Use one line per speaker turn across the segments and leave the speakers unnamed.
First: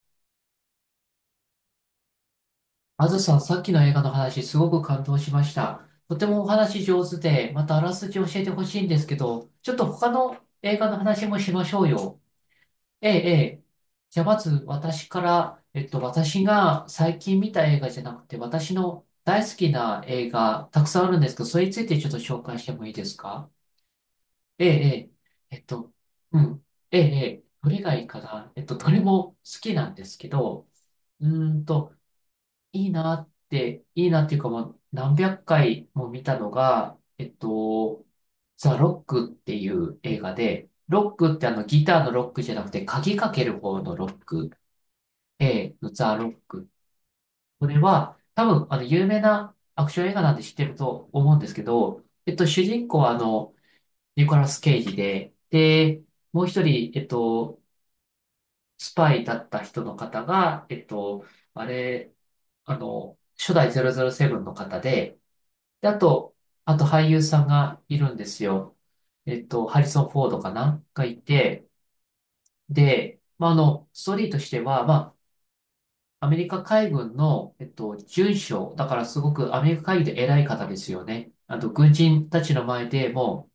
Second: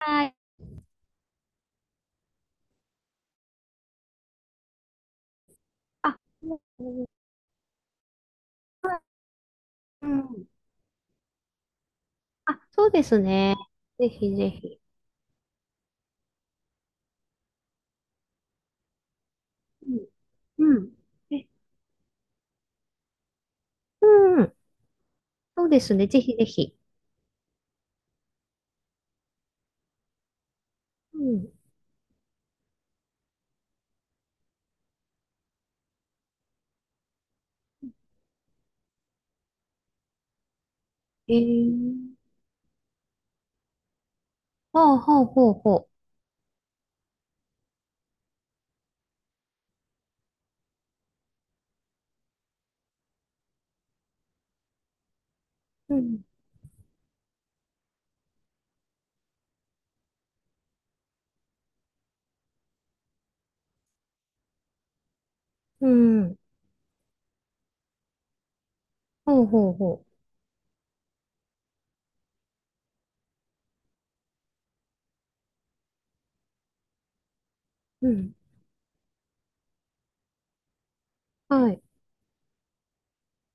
はい。
あずさん、さっきの映画の話、すごく感動しました。と
あ、
てもお話
うん
上手で、またあらすじ教えてほしいんですけど、ちょっと
う
他の
ん。
映画の話もしましょうよ。
あ、そうで
ええ、
す
え
ね。
え。
ぜ
じゃあ
ひ
ま
ぜ
ず
ひ。
私から、私が最近見た映画じゃなくて、私の大好き
う
な映画、
ん。う
たく
ん。
さんあるんですけど、
え、
それについてちょっと紹介してもいいですか？
うん。
ええ、ええ。
そうですね。ぜひ
う
ぜ
ん。
ひ。
ええ、ええ。どれがいいかな。どれも好きなんですけど、
う
う
ん。
ーんと、いいなって、いいなっていうかもう何百回も見たのが、ザ・ロックっていう映画で、ロッ
え
クってあのギター
ー。
のロックじゃなくて鍵かける方のロック、
ほうほうほう
A
ほ
のザ・ロック。これは多分あの有名なアクション映画なんで知ってると思うんですけど、主人公はあのニコラス・ケイジで、
う。う
で、
ん。
もう一人、スパイだった人の方が、えっと、あれ、あの、初代007の方で、で、
う
あと、
ん。
あと俳優さんがいるんですよ。
ほうほう
ハリ
ほ
ソン・フォードかながいて、で、まあ、ストーリーとしては、まあ、アメリカ海軍の、
う。うん。
准将、だからすごくアメリカ海軍で偉い方ですよね。あと、
はい。
軍人たちの前でも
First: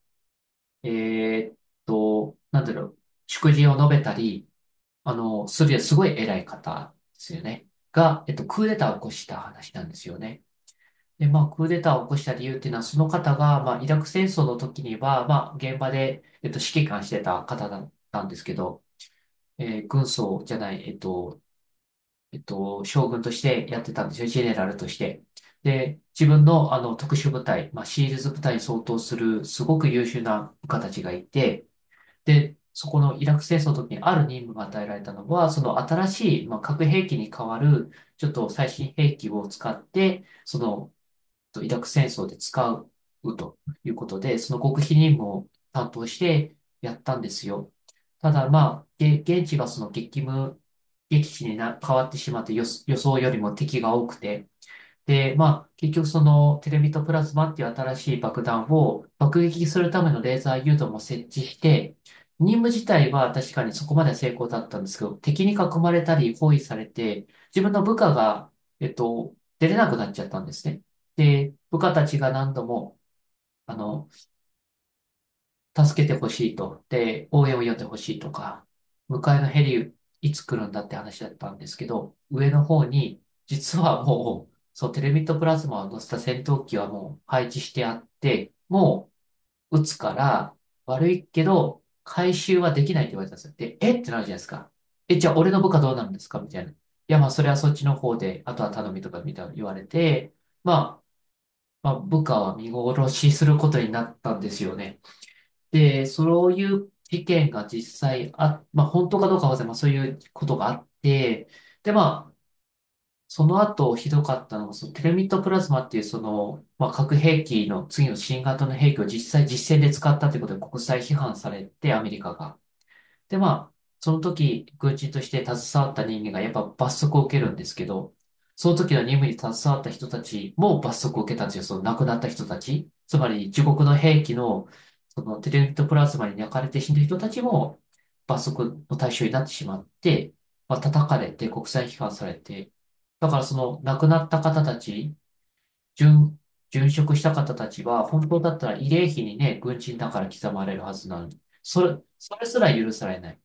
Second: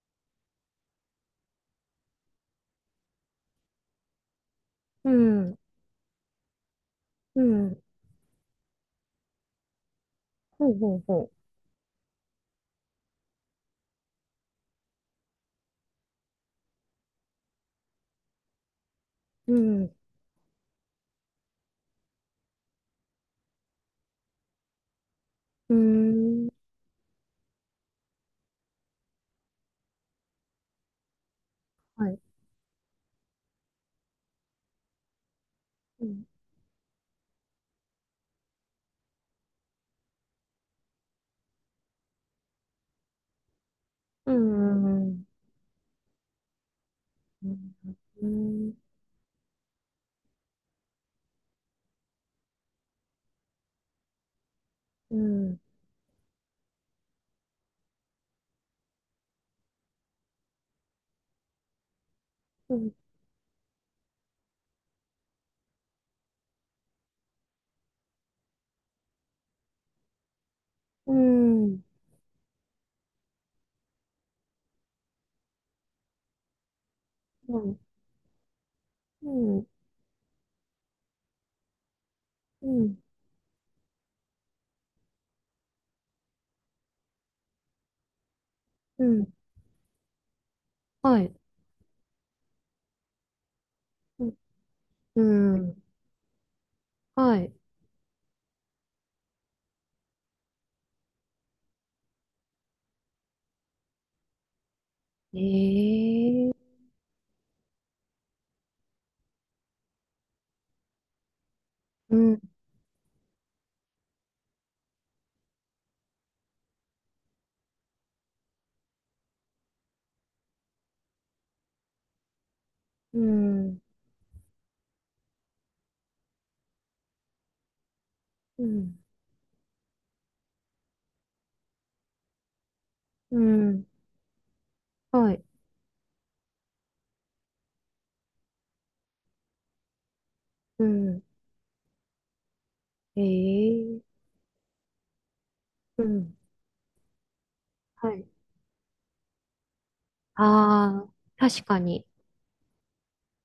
う、なんだろう、祝辞を述べたり、
うん。
するすごい偉い方ですよ
う
ね。
ん。
が、クーデターを起こした話なんですよね。
ほうほう
で、
ほ
まあ、クーデターを起こした理由っていうのは、その方が、まあ、イラク戦争の時には、まあ、現場で、指揮官してた方だったんですけど、
う。うん。
軍曹じゃない、将軍としてやってたんですよ、ジェネラルとして。
うー
で、自分
ん。
の、特殊部隊、まあ、シールズ部隊に相当する、すごく優秀な部下たちがいて、
はい。
で、そこのイラク戦争の時にある任務が与えられたのは、その
う
新
ん。
しい、まあ、核兵器に代わる、ちょっと最新兵器を使って、そのとイラク戦争で使うということ
う
で、その極秘
ん。う
任
ん
務を担当してやったんです
う
よ。
ん。う
ただ
ん。
まあ、現地がその激務、激地にな変わってしまって予想よりも敵が多くて、
う
で、ま
ん。
あ、結局そのテレビとプラズマっていう新しい爆弾を爆撃するためのレーザー誘導も設置して、任務
う
自
ん。
体は確かにそこまでは成功だったんですけど、敵に囲まれたり包囲されて、自分の部下が、出れなくなっちゃったんですね。
う
で、部
ん。
下たちが何度も、あの、助けてほしいと。で、応援
う
を呼ん
ん。
でほしいとか、向かいのヘリいつ来るんだって話だったんですけど、上の
う
方
ん。
に、実はもう、そう、テレミットプラズマを乗せた戦闘機はもう配置してあって、
う
も
ん。
う撃つから悪
は
い
い。
けど、回収はできないって言われたんですよ。で、えってなるじゃないですか。え、
う
じゃあ俺の部下
ん。
どうなるんですかみたいな。いや、まあ
は
それ
い。
はそっちの方で、あとは頼みとかみたいな言われて、まあ、部下は見殺しすることになったんですよね。で、そう
え
い
え、
う事件が実際あ、まあ本当かどうかは忘れまあそういうことがあって、で、
う
まあ、
ん、
その後ひどかったのが、そのテルミットプラズマっていうその、まあ核兵器の次の新型の兵器を実際実戦で使ったということで国際批判されて、アメリカが。
う
で、まあ、
ん、
その時、軍人として携わった人間がやっぱ罰則を受けるんですけど、
う
その時
ん、
の任務に携わった人たちも罰則を受けたんですよ。その亡くなった人たち。つま
う
り、自国
ん、
の兵器の、そ
は
の
い、
テレミトプラズマに焼かれて死んだ人たちも罰則の対象になってしまって、まあ、
う
叩か
ん、
れて国際批判されて、だからその亡
え
く
え、
なった方たち、
う
殉、
ん、
殉職した方たちは、
は
本
い。
当だったら慰霊碑にね、軍人だから刻まれるは
あ
ず
あ、
なのに、
確か
それ、
に。
それすら許されない。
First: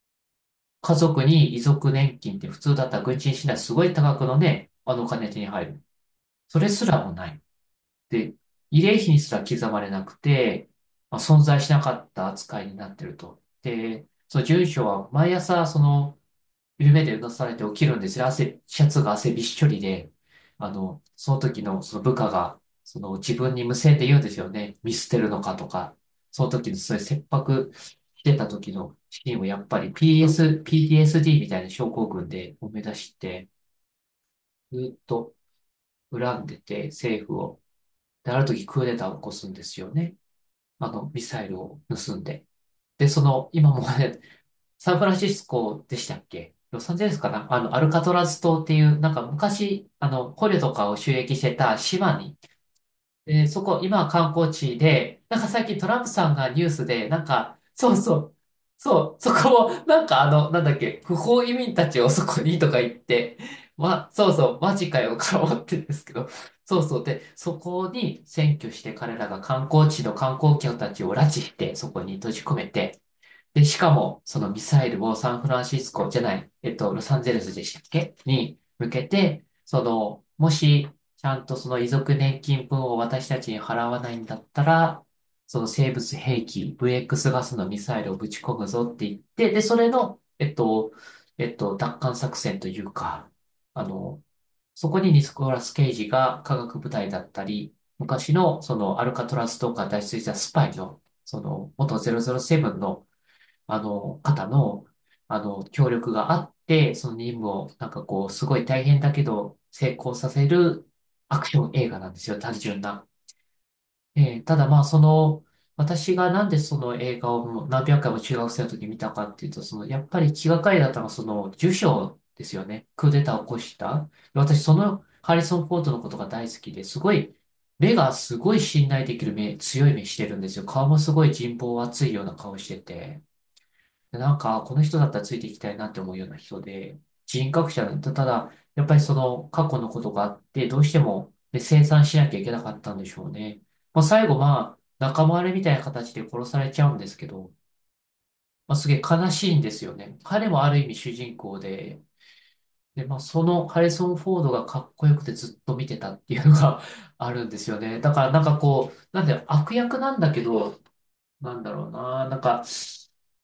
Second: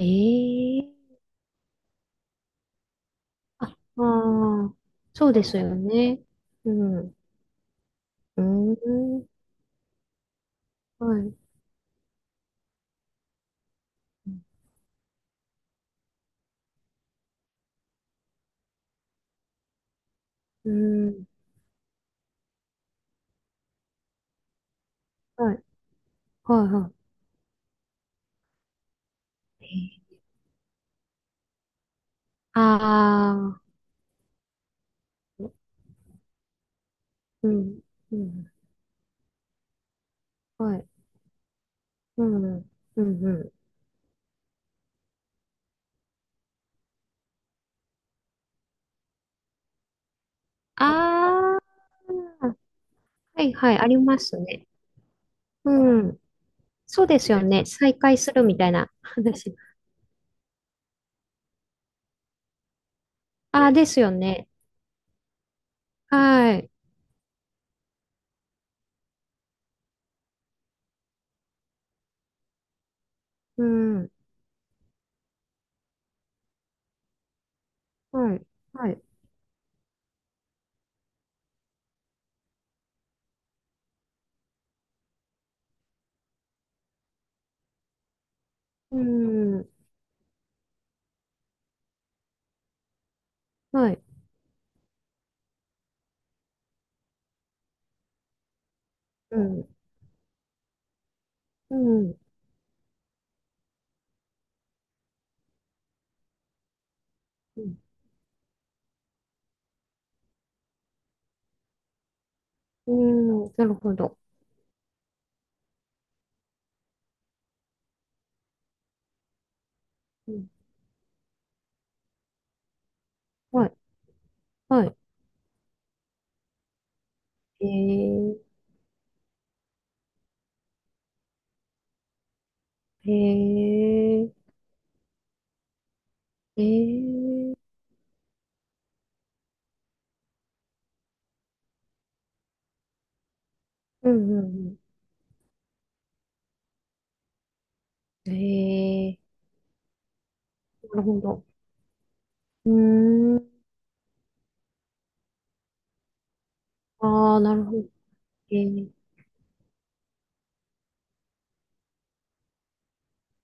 え
家
え、
族に遺族年金って普通だったら軍人死んだら
あ、
す
あ
ごい多額のね、
あ、
あのお
そ
金
う
手
で
に
す
入
よ
る。
ね。
それ
う
す
ん、
らも
う
ない。で、慰霊碑に
ん、
すら刻まれなくて、
は
まあ、
い、
存在しなかった扱いになってると。で、その住所は毎朝その夢でうなされて起きるんですよ。汗、シャツが汗びっしょりで、
うん、
その時のその部下が、その自分に無線で言うんですよね。見捨てるの
は
か
い、
とか。その
はい、
時の
は
そういう切迫してた時のシーンをやっぱり
い。
PTSD みたいな症候群で思い出して、
ああ
ずっと
ー、
恨んでて政府
う
を。
ん、う
で、ある
ん、
時クーデターを起こすんですよね。
はい、
ミサイルを盗ん
う
で。
ん、う
で、そ
ん、う
の、
ん。
今もねサンフランシスコでしたっけロサンゼルスかなアルカトラズ島っていう、なんか昔、捕虜とかを収益して
あ
た島に、
あ、は
で、
い、
そ
はい、
こ、
あり
今は
ま
観
す
光
ね。
地で、なんか最近トラン
う
プ
ん。
さんがニュース
そう
で、
で
なん
すよ
か、
ね。ね、
そう
再
そ
開す
う、
るみたいな
そう、そ
話。
こをなんかなんだっけ、不法移民たちをそこにとか言って、
ああ、ねです
ま、
よ
そう
ね。
そう、マジかよ、から思ってるんですけど、
はい。
そうそう、で、そこに占拠して彼らが観光地の観光客たちを拉致して、そこに閉じ込めて、
う
で、しか
ん。
も、そのミサイルをサンフランシスコじゃない、ロサンゼルスでしたっけ
はい。
に向
はい。
けて、その、もし、ちゃんとその遺族年金分を私たちに払わないんだったら、その生物兵器、VX ガスのミサイルをぶち込むぞっ
う
て言って、で、
ん。
それの、奪還作戦というか、あ
はい。
の、そこにニコラス・ケイジが科学部隊だったり、昔のそのアルカト
う
ラス
ん。
とか脱出したスパイの、その
う
元
ん。
007の方の、協力があって、その任務
う
を、
ん。
なんかこう、すごい大変だけど、成功させるアクション映画なんですよ、単純
う
な。
ん、なるほど。
ただまあ、その、私がなんでその映画をもう何百回も中学生の時に見たかっていうと、その、やっぱり
う
気
ん。
がかりだったのは、その、受賞ですよね。クーデターを起こ
はい。
した。私、そ
は
の、ハリソン・フォードのことが大好きで、すごい、
い。
目が
え
すごい信頼できる目、強い目してるんですよ。顔もすごい人望厚いような顔して
ー。
て。
え
なん
ー。
か、この人だったらついていきたいなって思うような人
え
で、人
ー。
格者だった。ただ、やっぱりその過去のことがあって、どうしても、ね、清算しなきゃいけなかったんでしょうね。まあ、
う
最後、
ん。う
まあ、仲間割れみたいな形で殺されちゃうんですけど、
ん。
まあ、すげえ
え
悲しいんですよね。彼もある意味
ー。なる
主
ほ
人
ど。
公で、
う
で、まあ、
ー
そ
ん。
のハリソン・フォードがかっこよくてずっと見てたっていうのが あ
ああ、
るん
な
で
る
す
ほ
よ
ど。
ね。だから、なん
え
か
ー。
こう、なんで悪役なんだけど、なんだろうな。なんか、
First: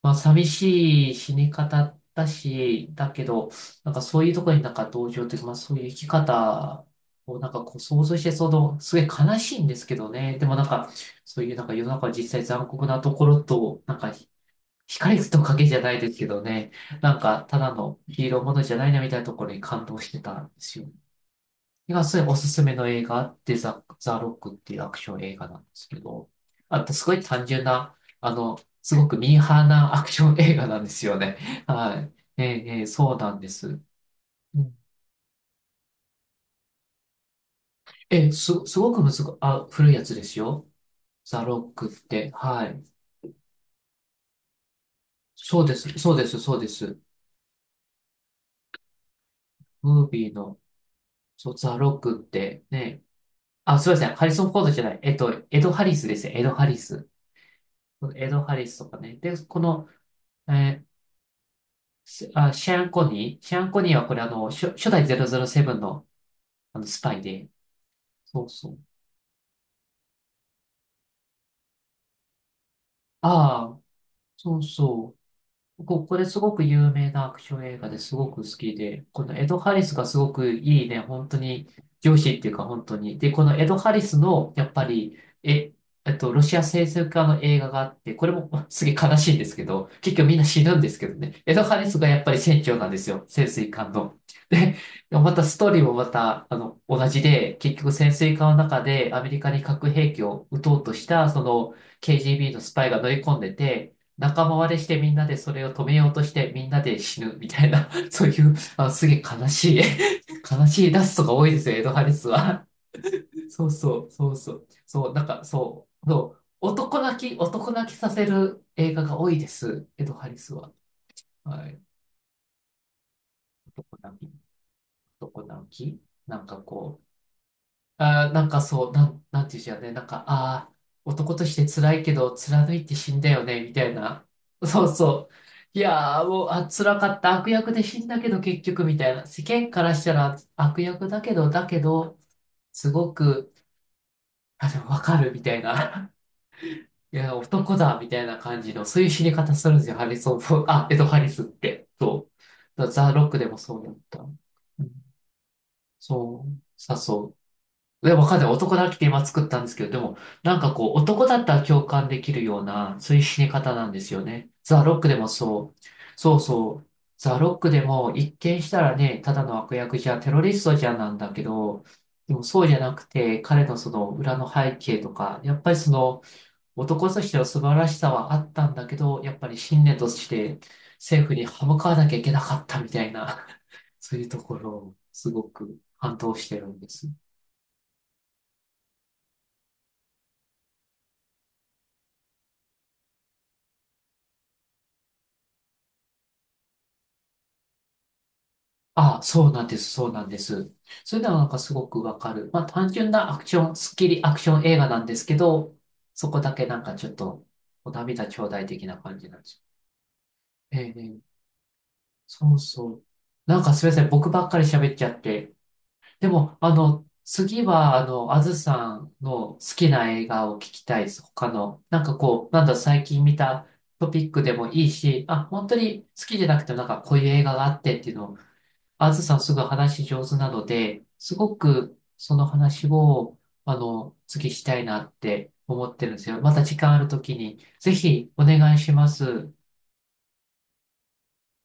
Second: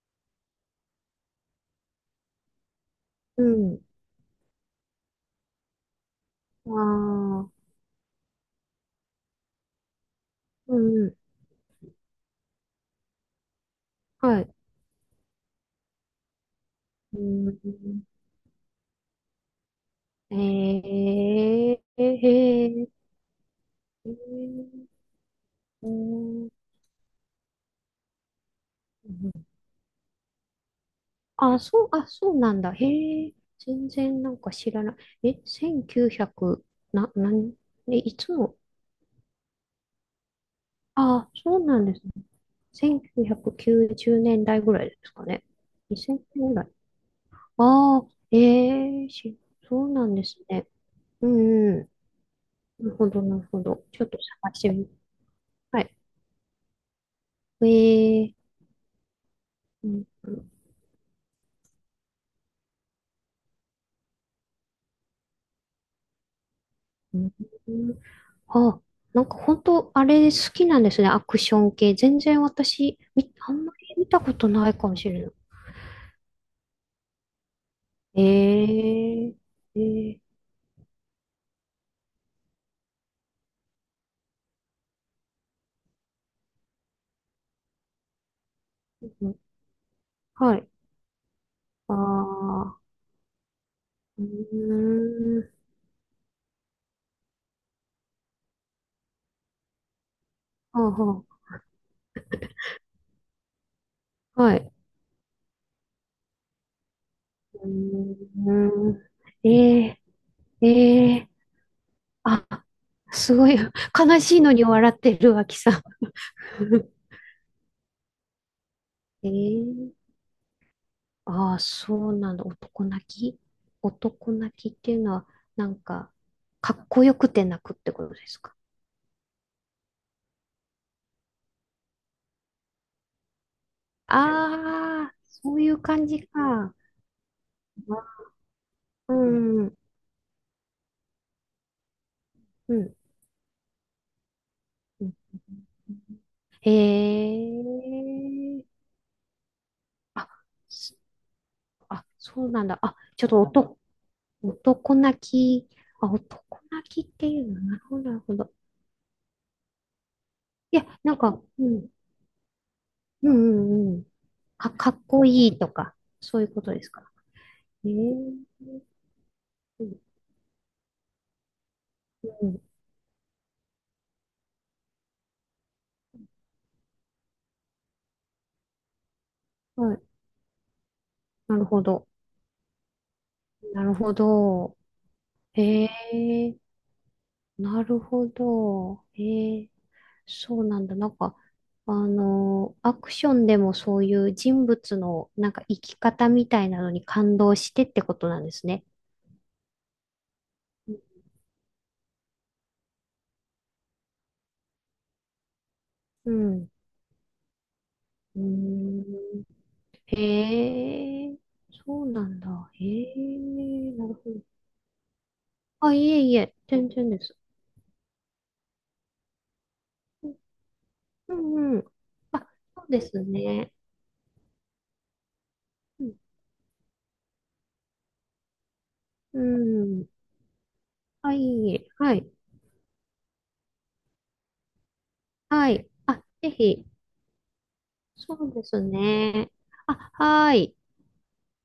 まあ、寂しい死に方だし、だけ
う
ど、
ん。
なんかそういうところになんか同情というか、まあそういう生き
あ
方をなん
あ。
かこう想像して、その、すごい悲しいんですけどね。でもなん
う
か、
ん。
そういうなんか世の中は実際残酷なところと、なんか
はい。
光と影じゃないですけどね。な
う
んか、ただの
ん。
ヒーローものじゃないなみたいなところに感動してた
え
んですよ。
ー、
がすごいおすす
へ
めの
ー、
映画あって
え
ザ・ロックっていう
ー、
アクション映画なんです
う
けど、
ん、
あとすごい単純な、すごくミーハーなアクション映画なんですよね。
あ、そう、
は
あ、
い。
そう
え
なん
え、
だ。
ええ
へ
そうな
え、
んです。
全然なんか
う
知
ん
らない。え、1900、な、なん、え、い
え
つ
え、
の、
すごく難く、あ、古いやつですよ。
あ、
ザ・
そう
ロッ
なん
ク
で
っ
すね。
て。はい。
1990年代ぐらいですかね。
そうです、そう
2000
です、
年ぐ
そう
ら
で
い。
す。
ああ、ええし、そう
ム
な
ー
んで
ビー
す
の、
ね。う
そう、ザ・
ん、う
ロックって、
ん。なる
ね。
ほど、なるほ
あ、
ど。
すいま
ち
せ
ょっ
ん。
と
ハリソン・
探
フ
し
ォード
て
じゃ
み、
ない。エド・
は
ハ
い。
リスですね。エド・ハリス。エ
え
ド・
え、
ハリスとかね。で、この、
うん、う
えーすあ、シェアン・コニーはこれあの、初代007の、あのスパイ
ん、
で。
うん、
そうそう。
あ、なんか本当あれ好きなんですね。アクション系。全然私、あん
あ
ま
あ、
り見たこと
そう
ないかもし
そ
れない。
う。僕、これすごく有名なアクション映画ですごく好き
え
で、このエド・ハ
ー、
リスが
え
す
ー、
ごくいいね、本当に上司っていうか本当に。で、このエド・ハリスの、やっぱり、え、ロシア潜水家の映画があって、これも すげえ
う
悲し
ん、
いんですけど、結局みんな
は
死
い。
ぬんですけどね、エド・ハリ
あ
スがやっぱり船長
あ、
なんですよ、潜水艦の。
う
で、ま
ー
た
ん、
ストーリーもまた、あの、同じで、結局潜水艦の中でアメリカに核兵器を撃と
は
う
あ
とし
は
た、その KGB のスパイが乗り込んでて、
あ、
仲間
はい。
割れしてみんなでそれを止めようとしてみんなで死ぬみたいな、そうい
う
う、あ、
ーん、
すげえ悲しい
え ー、
悲しいラスト
えー、
が多いですよ、エドハリス
あ、
は。
すご い、
そうそう、
悲
そう
しい
そ
のに
う。
笑っ
そう、
て
なん
る、
か、
脇さん。
そう、そう、男泣きさせる映画が
え
多いです、
ー、
エドハリスは。
ああ、
はい。
そうなんだ。男泣き
男泣き、
男泣きっていうのは、
男泣
なん
き。
か、
なんか
かっ
こ
こ
う、
よくて泣くってことで
あー、
す
なん
か。
かそう、なんていうんじゃね、なんか、ああ、男として辛いけど、貫いて死んだよね、みたい
あ
な。そう
あ、
そう。
そういう
い
感
や
じ
ー、もう、あ、
か。
辛かった。悪役で死んだけど、結局、みた
う
いな。世
ん、う
間
ん、
からしたら悪役だけど、だけど、
う
す
ん。
ごく、あ、でもわかる、みたいな。
へ
いや、男だ、みたいな感
え。
じの、そういう死に方するんですよ、ハリ
あ、
ソンフォーあ、
そ
エド・ハリスって。
あ、
そう。
そうなんだ。
だから
あ、
ザ・
ち
ロ
ょ
ッ
っ
ク
と
でも
男、
そうだった。うん
男泣き。あ、
そ
男
う、
泣きって
そ
いうの。なるほど、
う。え、
なる
わ
ほ
かんない。
ど。
男だけで今作ったんですけど、でも、なんか
いや、
こう、
なん
男だ
か、
ったら
う
共
ん、
感できるような、そういう
う
死に
ん、
方なん
うん、う
で
ん。
すよね。ザ・
か
ロッ
っ
クで
こ
も
いいと
そう。
か、
そ
そ
う
ういうこと
そ
で
う。
すか。
ザ・ロックで
へえ。
も、一見したらね、ただの悪
う
役
ん、
じゃん、テロリストじゃんなんだけど、でも
うん、
そうじゃなくて、彼のその裏の背景とか、やっぱりその、男としての素晴らしさはあったんだけど、やっぱり
は
信念
い、
として政府に
なる
歯向
ほ
かわな
ど。
きゃいけなかったみたいな、
なる ほ
そういうところ
ど。
をすごく
へ
感動し
え、
てるんです。
なるほど。へえ、そうなんだ。なんか、あの、アクションでもそういう人物のなんか生き方みたいなのに感動してってことなんですね。
あ、そうなんです、そうなんです。そういうのはなんかすごくわかる。まあ単純なアクション、スッキリアクション映画なんですけど、そ
う
こだけ
ん。
なんかちょっと、お涙
うー
頂戴的な感じなん
ん。
ですよ。ええ、え
へ
え
え、そうなん
そう
だ。へ
そう。
え、
なんかすみませ
な
ん、
る
僕
ほど。
ばっかり喋っちゃって。
あ、いえ
で
いえ、
も、あ
全
の、
然です。
次は、あの、あずさんの好きな映画を聞きたいです。
う
他
んう
の、
ん。
なんか
あ、
こう、なんだ
そうで
最
す
近見た
ね。
トピックでもいいし、あ、本当に
うん。
好きじゃなくてもなんかこういう映画があってっていうのをあずさ
う
んすぐ話
ん、
上手なので、
は
すご
い、
く
はい、
その話を、あの、次したいなって
はい。
思ってるん
あ、
ですよ。
ぜ
また時
ひ。
間あるときに、ぜひ
そ
お
うで
願い
す
しま
ね。
す。
あ、はい。